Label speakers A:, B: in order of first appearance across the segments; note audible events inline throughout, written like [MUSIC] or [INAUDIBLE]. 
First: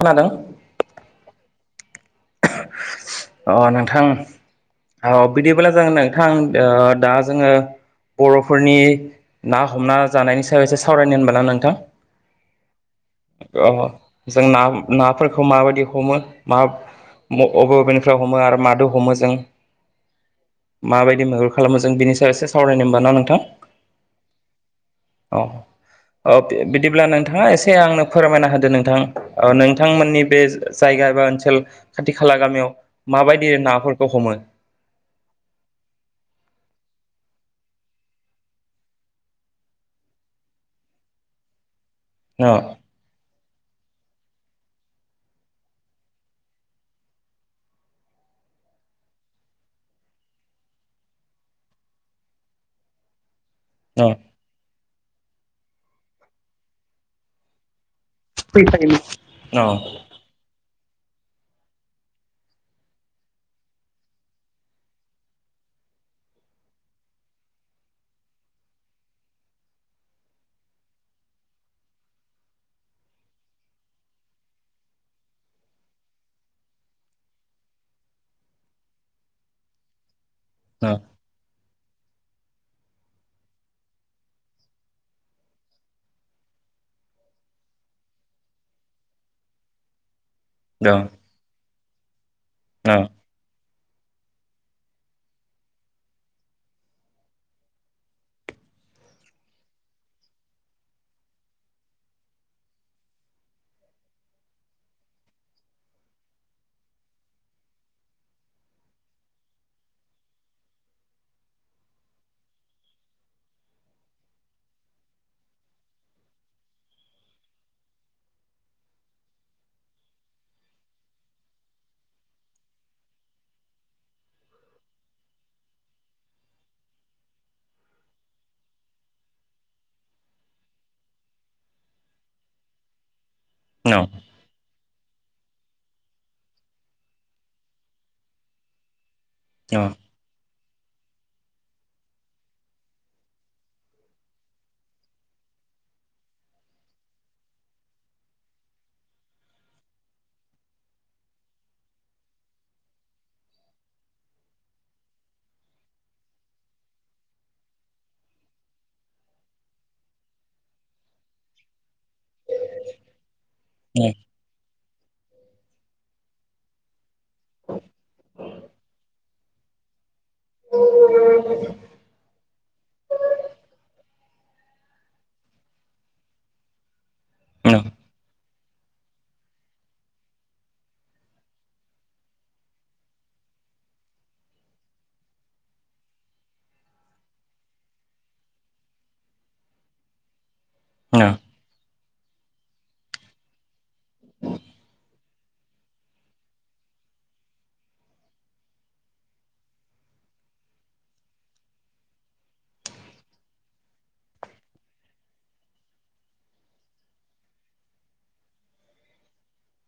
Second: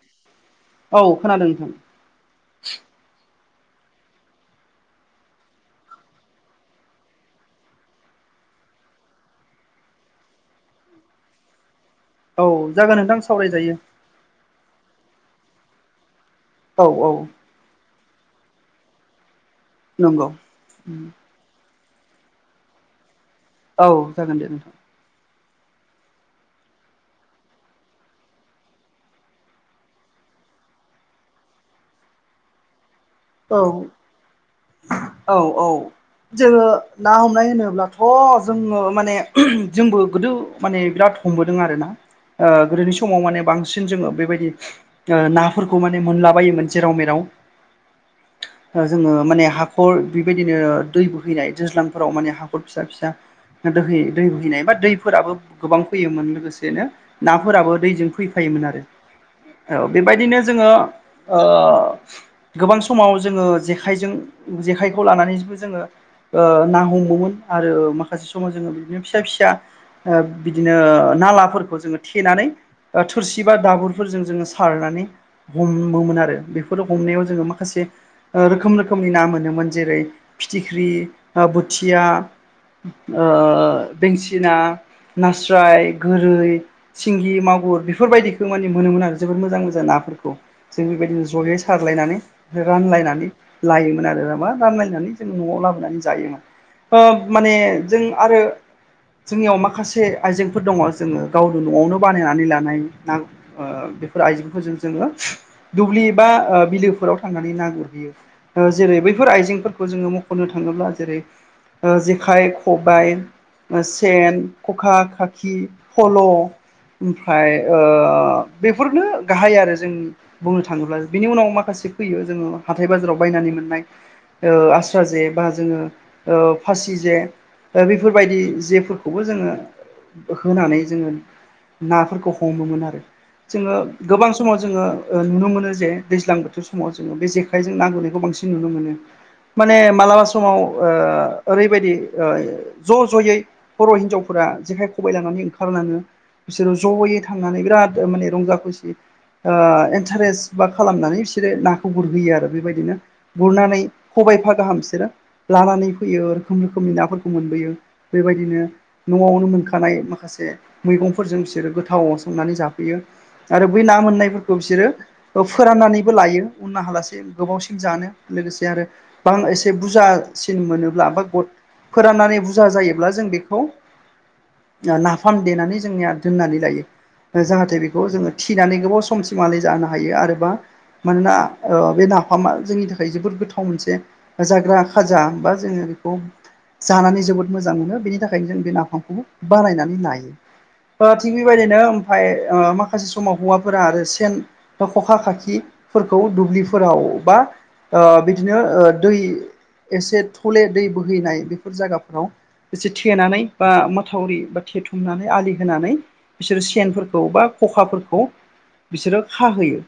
A: खोनादों
B: औ खोनादों नोंथां
A: अ नोंथां औ बिदिब्लाब्ला जों नोंथां दा जोङो बर'फोरनि ना हमना जानायनि सायाव एसे सावरायनो होनबाना नोंथां
B: औ जागोन नोंथां
A: अ
B: सावरायजायो
A: जों ना नाफोरखौ माबायदि हमो मा
B: औ औ
A: अबे अबेनिफ्राय हमो आरो मादो हमो जों
B: नंगौ
A: माबायदि मैहुर खालामो जों बिनि सायाव एसे सावरायनो होमबा ना नोंथां
B: औ जागोन दे नोंथां
A: अ अ बिदिब्ला नोंथाङा एसे आंनो फोरमायना होदो नोंथां ओ नोंथांमोननि बे जायगा एबा ओनसोल खाथि खाला गामियाव माबायदि
B: औ
A: नाफोरखौ हमो
B: औ औ जोङो ना हमनाय होनोब्लाथ' जोङो माने जोंबो गोदो माने बिराद हमबोदों आरोना ओ
A: अ
B: गोदोनि समाव समाव माने बांसिन जोङो बेबायदि नाफोरखौ माने मोनला बायोमोन जेराव मेराव ओ जोङो माने हाखर बेबायदिनो दै बोहैनाय दैज्लांफोराव माने हाखर फिसा फिसा होयो बा दै बोहैनाय बा दैफोराबो गोबां फैयोमोन लोगोसेनो नाफोराबो दैजों फै फायोमोन आरो
A: अ
B: औ
A: अ
B: बेबायदिनो जोङो गोबां स समाव जोङो जेखायजों जेखाइखौ लानानैबो जोङो ओ ना हमोमोन आरो माखासे समाव जोङो बिदिनो फिसा फिसा ओ बिदिनो नालाफोरखौ जोङो थेनानै ओ थोरसि बा दाबुरफोरजों जोङो सारनानै हमोमोन आरो बेफोर हमनायाव जोङो मा माखासे रोखोम रोखोमनि ना मोनोमोन जेरै फिथिख्रि
A: अ
B: बोथिया ओ बेंसिना नास्राय गोरै सिंगि मागुर बेफोरबायदिखौ माने मोनोमोन आरो जोबोद मोजां मोजां नाफोरखौ जों बेबायदिनो जयै सारलायनानै रानलायनानै लायोमोन आरो मा रानलायनानै जोङो न'आव लाबोनानै जायोमोन। ओ माने जों आरो जोंनियाव माखासे आइजेंफोर दङ जोङो गावनो न'आवनो बानायनानै लानाय ना ओ बेफोर आइजेंफोरजों जोङो दुब्लि बा ओ बिलोफोराव थांनानै ना गुरहैयो ओ जेरै बैफोर आइजेंफोरखौ जोङो मख'नो थाङोब्ला जेरै ओ जेखाइ खबाय सेन खखा खाखि फल' ओमफ्राय ओ बेफोरनो गाहाय आरो जों बुंनो थाङोब्ला बिनि उनाव माखासे फैयो जोङो हाथाय बाजाराव बायनानै मोननाय ओ आस्रा जे बा जोङो ओ फासि जे ओ बेफोरबायदि जेफोरखौबो जोङो होखोनानै जोङो नाफोरखौ हमोमोन आरो। जोङो गोबां समाव जोङो ओ नुनो मोनो जे दैज्लां बोथोर सम समाव जोङो बे जेखायजों ना गुरनायखौ बां नुनो मोन मालाबा सम समाव ओ ओरैबायदि ओ ज' ज'यै बर' हिनजावफोरा जेखाइ खबाइ लानानै ओंखारलाङो बिसोरो ज'यै थांनानै बिराद माने रंजा खुसि ओ इन्टारेस्ट बा खालामनानै बिसोरो नाखौ गुरहैयो आरो बेबायदिनो गुरनानै खबाइफा गाहाम बिसोरो लानानै फैयो रोखोम रोखोमनि नाफोरखौ मोनबोयो बेबायदिनो न'आवनो मोनखानाय माखासे मैगंफोरजों बिसोरो गोथाव संनानै जाफैयो। आरो बै ना मोननायफोरखौ बिसोरो फोराननानै लायो उना हालासे गोबावसिन जानो लोगोसे आरो बां एसे बुरजा सिन मोनोब्ला बा ग फोराननानै बुरजा जायोब्ला जों बेखौ नाफाम देनानै जोंनिया दोननानै लायो। जाहाथे बेखौ जोङो थिनानै गोबाव समसिमालाय जानो हायो आरोबा मानोना बे नाफामा जोंनि थाखाय जोबोद गोथाव मोनसे जाग्रा खाजा बा जोङो बेखौ जानानै जोबोद मोजां मोनो बेनि थाखायनो जों बे नाफामखौ बानायनानै लायो। थिग बेबायदिनो ओमफफ्राय माखासे समाव हौवाफोरा आरो सेन बा खखा खाखि फोरखौ दुब्लिफोराव बा ओ बिदिनो दै एसे थले दै बोहैनाय बेफोर जायगाफोराव एसे थेनानै बा माथावरि बा थेथुमनानै आलि होनानै बिसोरो सेनफोरखौ बा खखाफोरखौ बिसोरो खाहोयो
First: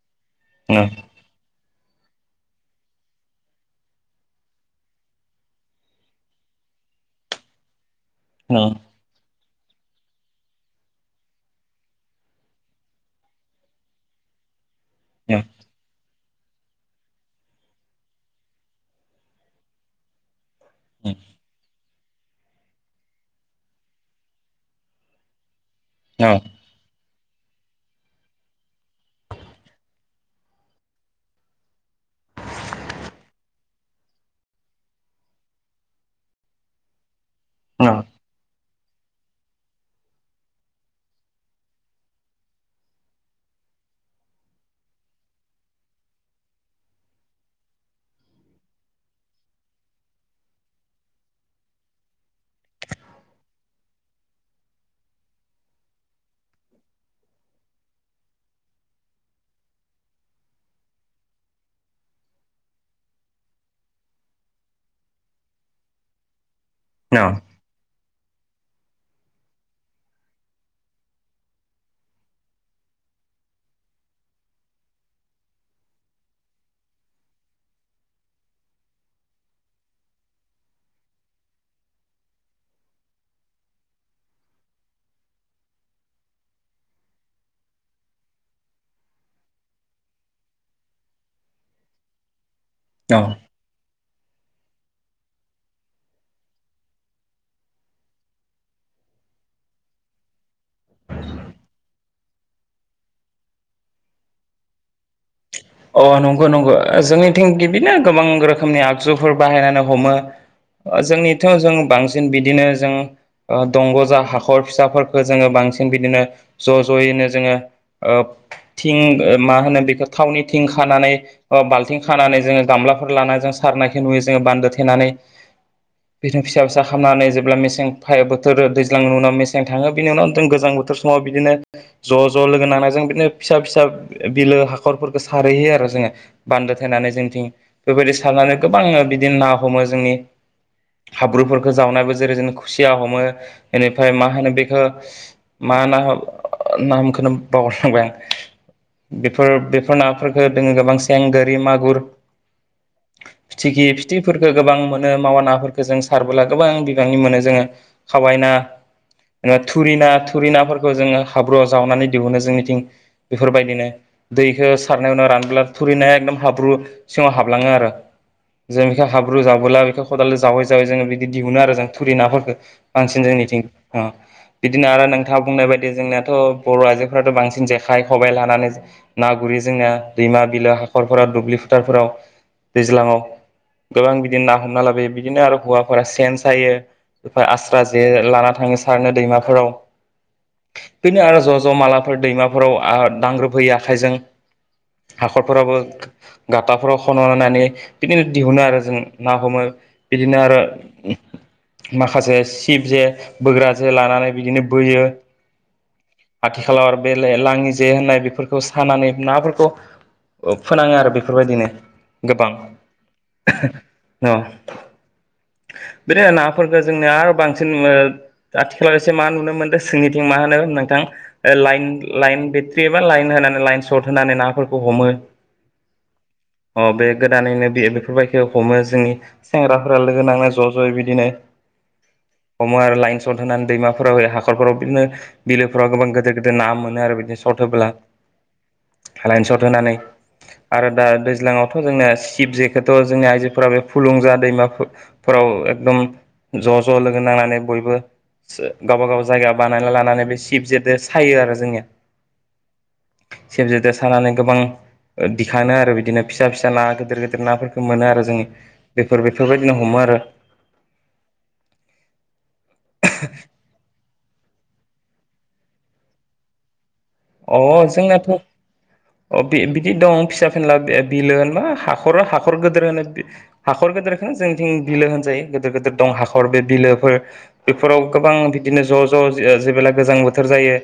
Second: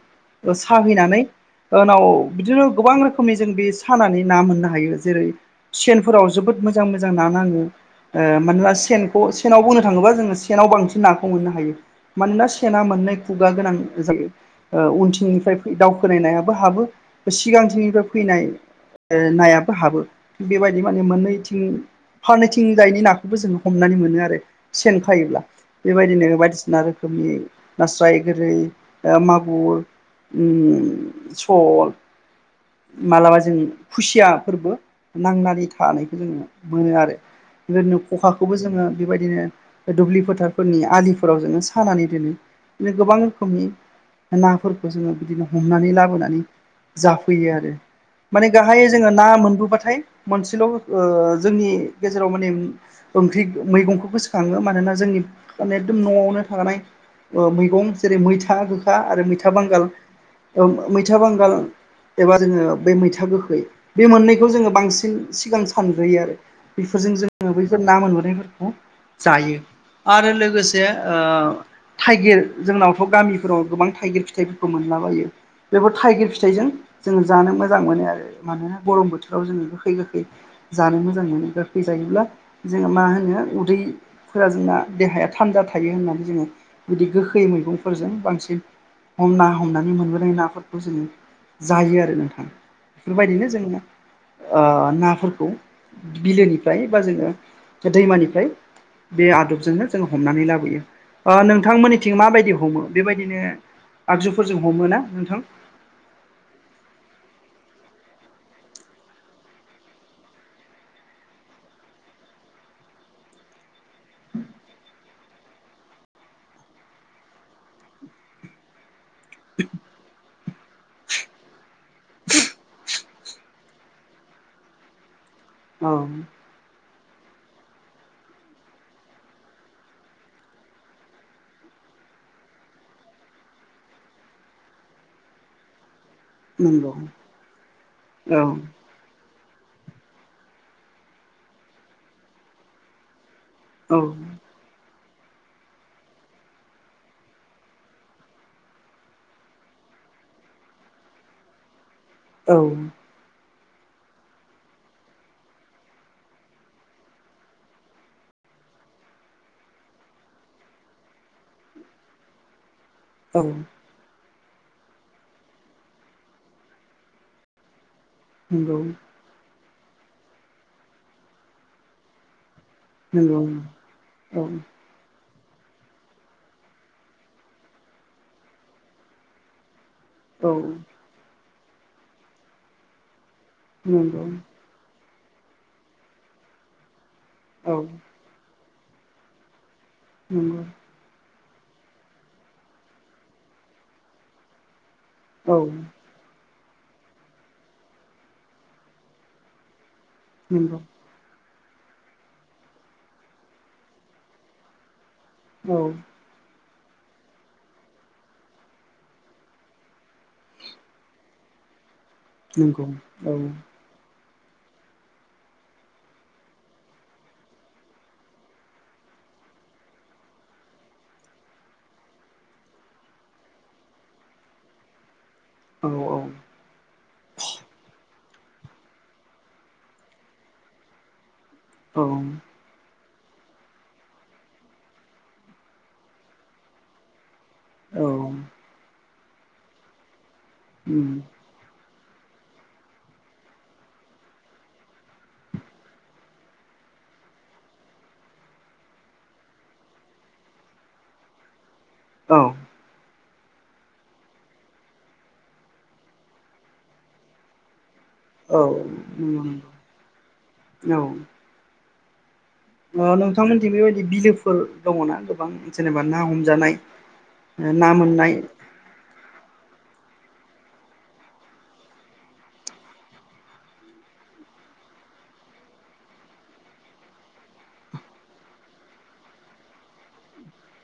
B: साहैनानै उनाव बिदिनो गोबां रोखोमनि जों बे सानानै ना मोननो हायो जेरै सेनफोराव जोबोद मोजां मोजां ना नाङो ओ मानोना सेन थ' सेनाव बोनो थाङोबा जोङो सेनाव बांसिन नाखौ मोननो हायो मानोना सेना मोननै खुगा गोनां जायो ओ उनथिंनिफ्राय दावखोनाय नायाबो हाबो सिगांथिनिफ्राय फैनाय नायाबो हाबो थिग बेबायदि माने मोननैथिं फारनिथिं जायनि नाखौबो जोङो हमनानै मोनो आरो सेन खायोब्ला बेबायदिनो बायदिसिना रोखोमनि नास्राय गोरै मागुर उम सल मालाबा जों खुसियाफोरबो नांनानै थानायखौ जों मोनो आरो बेबायदिनो खखाखौबो जोङो बेबायदिनो दुब्लि फोथारफोरनि आलिफोराव जोङो सानानै दोनो बि गोबां रोखोमनि नाफोरखौ जोङो बिदिनो हमनानै लाबोनानै जाफैयो आरो माने गाहायै जोङो ना मोनबोबाथाय मोनसेल' ओ जोंनि गेजेराव माने ओंख्रि मैगंखौ गोसोखाङो मानोना जोंनि माने एकदम न'आवनो थानाय ओ मैगं जेरै मैथा गोखा आरो मैथा बांगाल औ मैथा बांगाल एबा जोङो बे मैथा गोखै बे मोननैखौ जोङो बांसिन सिगां सानग्रोयो आरो बेफोरजों जोङो बैफोर ना मोनबोनायफोरखौ जायो आरो लोगोसे ओ थाइगिर जोंनावथ' गामिफोराव गोबां थाइगिर फिथाइफोरखौ मोनलाबायो बेफोर थाइगिर फिथाइजों जोङो जानो मोजां मोनो आरो मानोना गरम बोथोराव जोङो गोखै गोखै जानो मोजां मोनो गोखै जायोब्ला जोङो मा होनो उदै फोर जोंना देहाया थान्दा थायो होननानै जोङो बिदि गोखै मैगंफोरजों बांसिन हमना हमनानै मोनबोनाय नाफोरखौ जोङो जायो आरो नोंथाङा बेफोरबायदिनो जोङो आ नाफोरखौ बिलोनिफ्राय बा जोङो दैमानिफ्राय बे आदबजोंनो जों हमनानै लाबोयो आ नोंथांमोननिथिं माबायदि हमो बेबायदिनो आगजुफोरजों हमो ना नोंथां
A: अ नंगौ नंगौ जोंनिथिं बिदिनो गोबां रोखोमनि आगजुफोर बाहायनानै हमो जोंनिथ' जों बांसिन बिदिनो जों दंग' जा हाखर फिसाफोरखौ जोङो बांसिन बिदिनो ज' ज'यैनो जोङो ओ थिं मा होनो बेखौ थावनि थिं खानानै अ बाल्थिं खानानै जोङो गामलाफोर लानानानै जों सारनायखौ नुयो जोङो बान्दो थेनानै
B: औ
A: बिदिनो फिसा फिसा खालामनानै जेब्ला मेसें फायो बोथोर दैज्लांनि उनाव मेसें थाङो बिनि उनाव जों गोजां बोथोर समाव बिदिनो ज' ज' लोगो नांना जों बिदिनो फिसा फिसा बिलो हाखरफोर सारहैहयो आरो जोङो बान्दो
B: नंगौ
A: थनानै जोंथिं बेबायदि
B: औ
A: सारनानै गोबां बिदिनो ना हमो जोंनि हाब्रुफोरखौ जावनाबो जेरै जों खुसिया हमो
B: औ
A: बेनिफ्राय मा होनो बेखौ मा ना नामखौनो बावगार लांबाय आं बेफोर बे फोर नाफोरखौ दोङो गोबां सें गोरि मागुर
B: औ
A: फिथिखि फिथिफोरखो गोबां मोनो मावा नाफोरखौ जों सारबोला गोबां बिबांनि मोनो जोङो खावाय ना जेनेबा थुरिना थुरिनाफोरखौ जोङो हाब्रुआव जावनानै दिहुनो जोंनिथिं
B: औ
A: बेफोरबायदिनो बेखौ सारनायावनो रानोब्ला थुरिनाया एकदम हाब्रु सिङाव हाबलाङो आरो
B: नंगौ
A: जों बेखौ हाब्रु जाबोला बेखौ खदालजों जावै जावै जोङो बिदि दिहुनो आरो जों थुरि नाफोरखौ बांसिन
B: नंगौ
A: जोंनिथिं अ
B: औ
A: बिदिनो आरो नोंथाङा बुंनाय बायदि जोंनियाथ' बर' आइजोफ्राथ' बांसिन जेखाइ खबाइ लानानै ना गुरि जोंनिया दैमा
B: औ
A: बिलो हाखरफोराव दुब्लि फोथारफोराव दैज्लाङाव गोबां
B: नंगौ
A: बिदि ना हमना लाबोयो बिदिनो आरो हौवाफोरा सेन सायो
B: औ
A: आस्रा जे लाना थाङो सारनो दैमाफोराव
B: उम
A: बेनो आरो ज' ज' मालाफोर दैमाफोराव दांग्रोबहैयो आखाइजों हाखरफोराबो
B: औ
A: गाथाफोराव खन' लनानै बिदिनो दिहुनो आरो जों ना हमो बिदिनो आरो
B: नंगौ
A: माखासे सिब जे बोग्रा जे लानानै बिदिनो बोयो
B: औ
A: आथिखालाव आरो बे लाङि जे होननाय बेफ खौ सानानै नाफोरखौ फोनाङो आरो बेफोरबायदिनो गोबां
B: नंगौ औ
A: [INAUDIBLE] औ बिदिनो नाफोरखौ जोंनिया आरो बांसिन आथिखालाव एसे मा नुनो मोनदों सोंनिथिं मा होनो नोंथां लाइन लाइन बेट्रि एबा लाइन होनानै लाइन सर्ट होनानै नाफोरखौ हमो
B: औ-औ
A: अ बे गोदानैनो बे बेफोरबायदि हमो जोंनि सेंग्राफोरा लोगो नांनाय ज' ज' बिदिनो
B: औ
A: हमो आरो लाइन सट होनानै दैमाफोराव हाखरफोराव बिदिनो बिलोफोराव गोबां गिदिर गिदिर ना मोनो आरो बिदिनो सथ होब्ला
B: औ
A: लाइन सट होनानै आरो दा
B: उम
A: दैज्लाङाव दाथ' जोंना सिब जेखौथ' जोंनि आइजोफोरा बे फुलुंजा दैमाफोराव एकदम ज' ज' लोगो नांनानै बयबो गावबा गाव जायगायाव बानायना लानानै बे सिब जेदो सायो आरो जोङो
B: औ
A: सेब जेदेर सानानै गोबां दिखाो आरो बिदिनो फिसा फिसा ना गिदिर गिदिर नाफोरखौ मोनो आरो जों
B: औ
A: बेफोर बेफोरबायदिनो हमो आरो
B: औ नोंथांमोनथि बेबायदि बिलोफोर दङना गोबां जेनेबा ना हमजानाय
A: अ
B: ना मोननाय
A: जोंनाथ' अ बिदि दं फिसा फिला बिलो होनबा हाखर हाखर गिदिर होनो हाखर गिदेरखौनो जोंथिं बिलो होनजायो गिदिर गिदिर दं हाखर बे बिलोफोर बेफोराव गोबां बिदिनो ज' ज' जेबोला गोजां बोथोर जायो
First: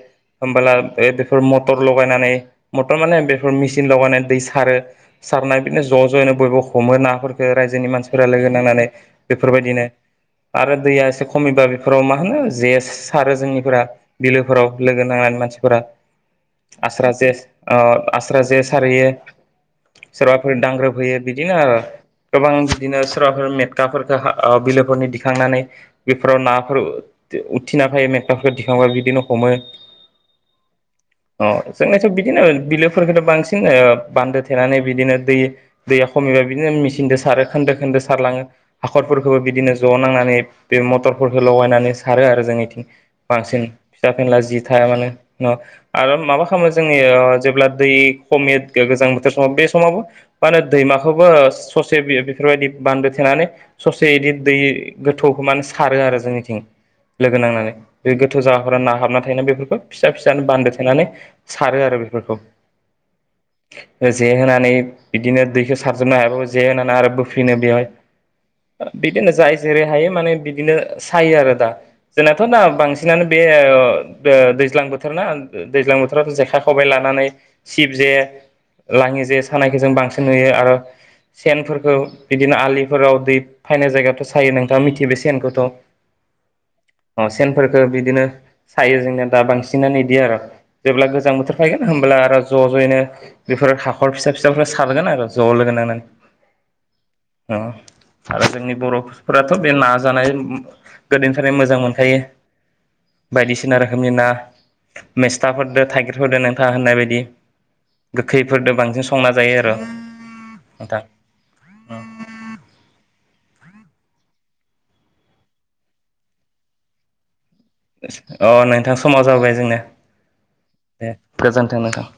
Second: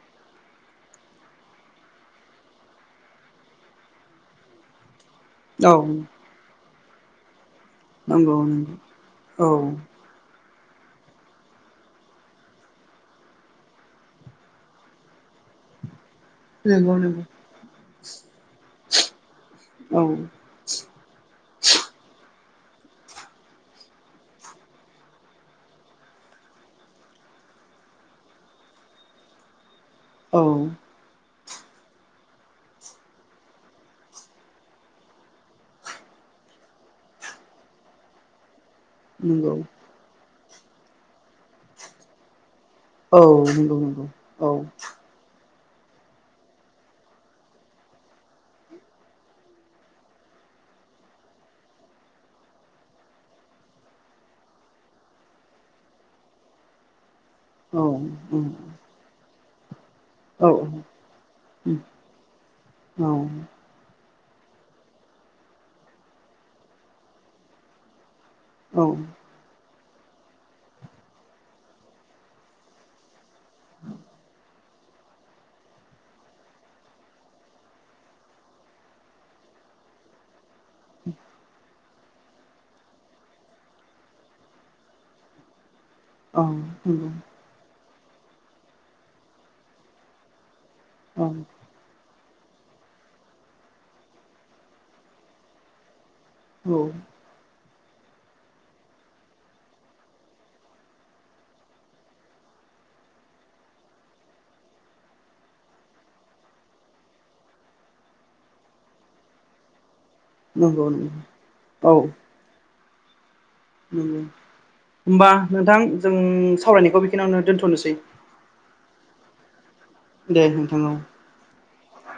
A: होमबला बेफोर मटर लगायनानै मटर माने बेफोर मेचिन लगायनानै दै सारो सारनाय
B: औ
A: बिदिनो ज' ज'यैनो बयबो हमो नाफोर खो बे रायजोनि मानसिफोरा
B: नंगौ
A: लोगो नांनानै
B: नंगौ औ
A: बेफोरबायदिनो आरो दैया एसे खमिबा बेफोराव मा होनो जे सारो जोंनिफोरा बिलोफोराव लोगो नांनानै मानसि ओ
B: नंगौ
A: आस्रा
B: नंगौ
A: जे आस्रा जे सारैयो
B: औ
A: सोरबा फोर दांग्रोबफैयो बिदिनो आरो गोबां बिदिनो सोरबाफोर मेटखाफोरफोरखौ बिलोफोरनि दिखांनानै बेफोराव नाफोर उथिना फायो मेटकाफोरखौ दिखांबा बिदिनो हमो
B: औ
A: अ जोंनिथ' बिदिनो बिलोफोरखौथ' बांसिन बान्दो थेनानै बिदिनो दै दैया खमैबा बिदिनो मेसिनजों सारो खोन्दो खोन्दो सारलाङो हाखरफोरखौबो
B: नंगौ
A: बिदिनो ज' नांनानै बे मथरफोरखौ लगायनानै सारो आरो जोंनिथिं
B: औ
A: बांसिन
B: नंगौ नंगौ
A: फिसा फेनला जि
B: औ
A: थाया मानो आरो माबा खालामो जोङो जेब्ला दै खमायो गोजां बोथोर समाव बे समावबो मा होनो दैमाखौबो ससे बेफोरबायदि बान्दो थेनानै ससे बिदि दै गोथौखौ माने सारो आरो जोंनिथिं लोगो नांनानै
B: औ
A: बे गोथौ
B: उम
A: जायगा [UNINTELLIGIBLE] ना हाबना थायोना बेफोरखौ फिसा फिसानो
B: औ
A: बान्दो थेनानै
B: उम
A: सारो आरो बेफोरखौ
B: औ
A: जे होनानै बिदिनो दैखौ सारजोबनो हायाबाबो जे होनानै आरो बोफिनो बेवहाय
B: औ
A: बिदिनो जाय जेरै हायो माने बिदिनो सायो आरो दा जोंनाथ' दा बांसिन बि बे [UNINTELLIGIBLE] दैज्लां बोथोर ना दैज्लां बोथोराव जेखा खबाइ लानानै सिब [UNINTELLIGIBLE] जे लाङि जे सानायखौ जों बांसिन नुयो आरो सेनफोरखौ बिदिनो आलिफोराव दै फायनाय जायगायावथ' सायो नोंथाङा मिथियो बे सेनखौथ'
B: औ नंगौ
A: अ सेनफोरखौ बिदिनो सायो जोंनिया दा बांसिनानो बिदि आरो जेब्ला
B: औ
A: गोजां
B: नंगौ
A: बोथोर फायगोन होमब्ला आरो ज' ज'यैनो बेफोर हाखर फिसा फिसाफोरखौ सारगोन आरो ज' लोगो नांनानै
B: औ
A: हा [UNINTELLIGIBLE] आरो जोंनि बर'फोराथ' बे ना जानाय गोदोनिफ्रायनो मोजां मोनखायो बायदिसिना रोखोमनि ना मेस्थाफोरदो थाइगिरफोरदो नोंथाङा होननाय बायदि गोखैफोरजों बांसिन संना जायो आरो
B: नंगौ
A: नोंथां
B: नों [UNINTELLIGIBLE] औ होमबा नोंथां जों सावरायनायखौ बेखिनियावनो दोन्थ'नोसै
A: अ नोंथां समाव जाबोबाय जोंनि
B: दे नोंथां औ
A: दे गोजोनथों नोंथां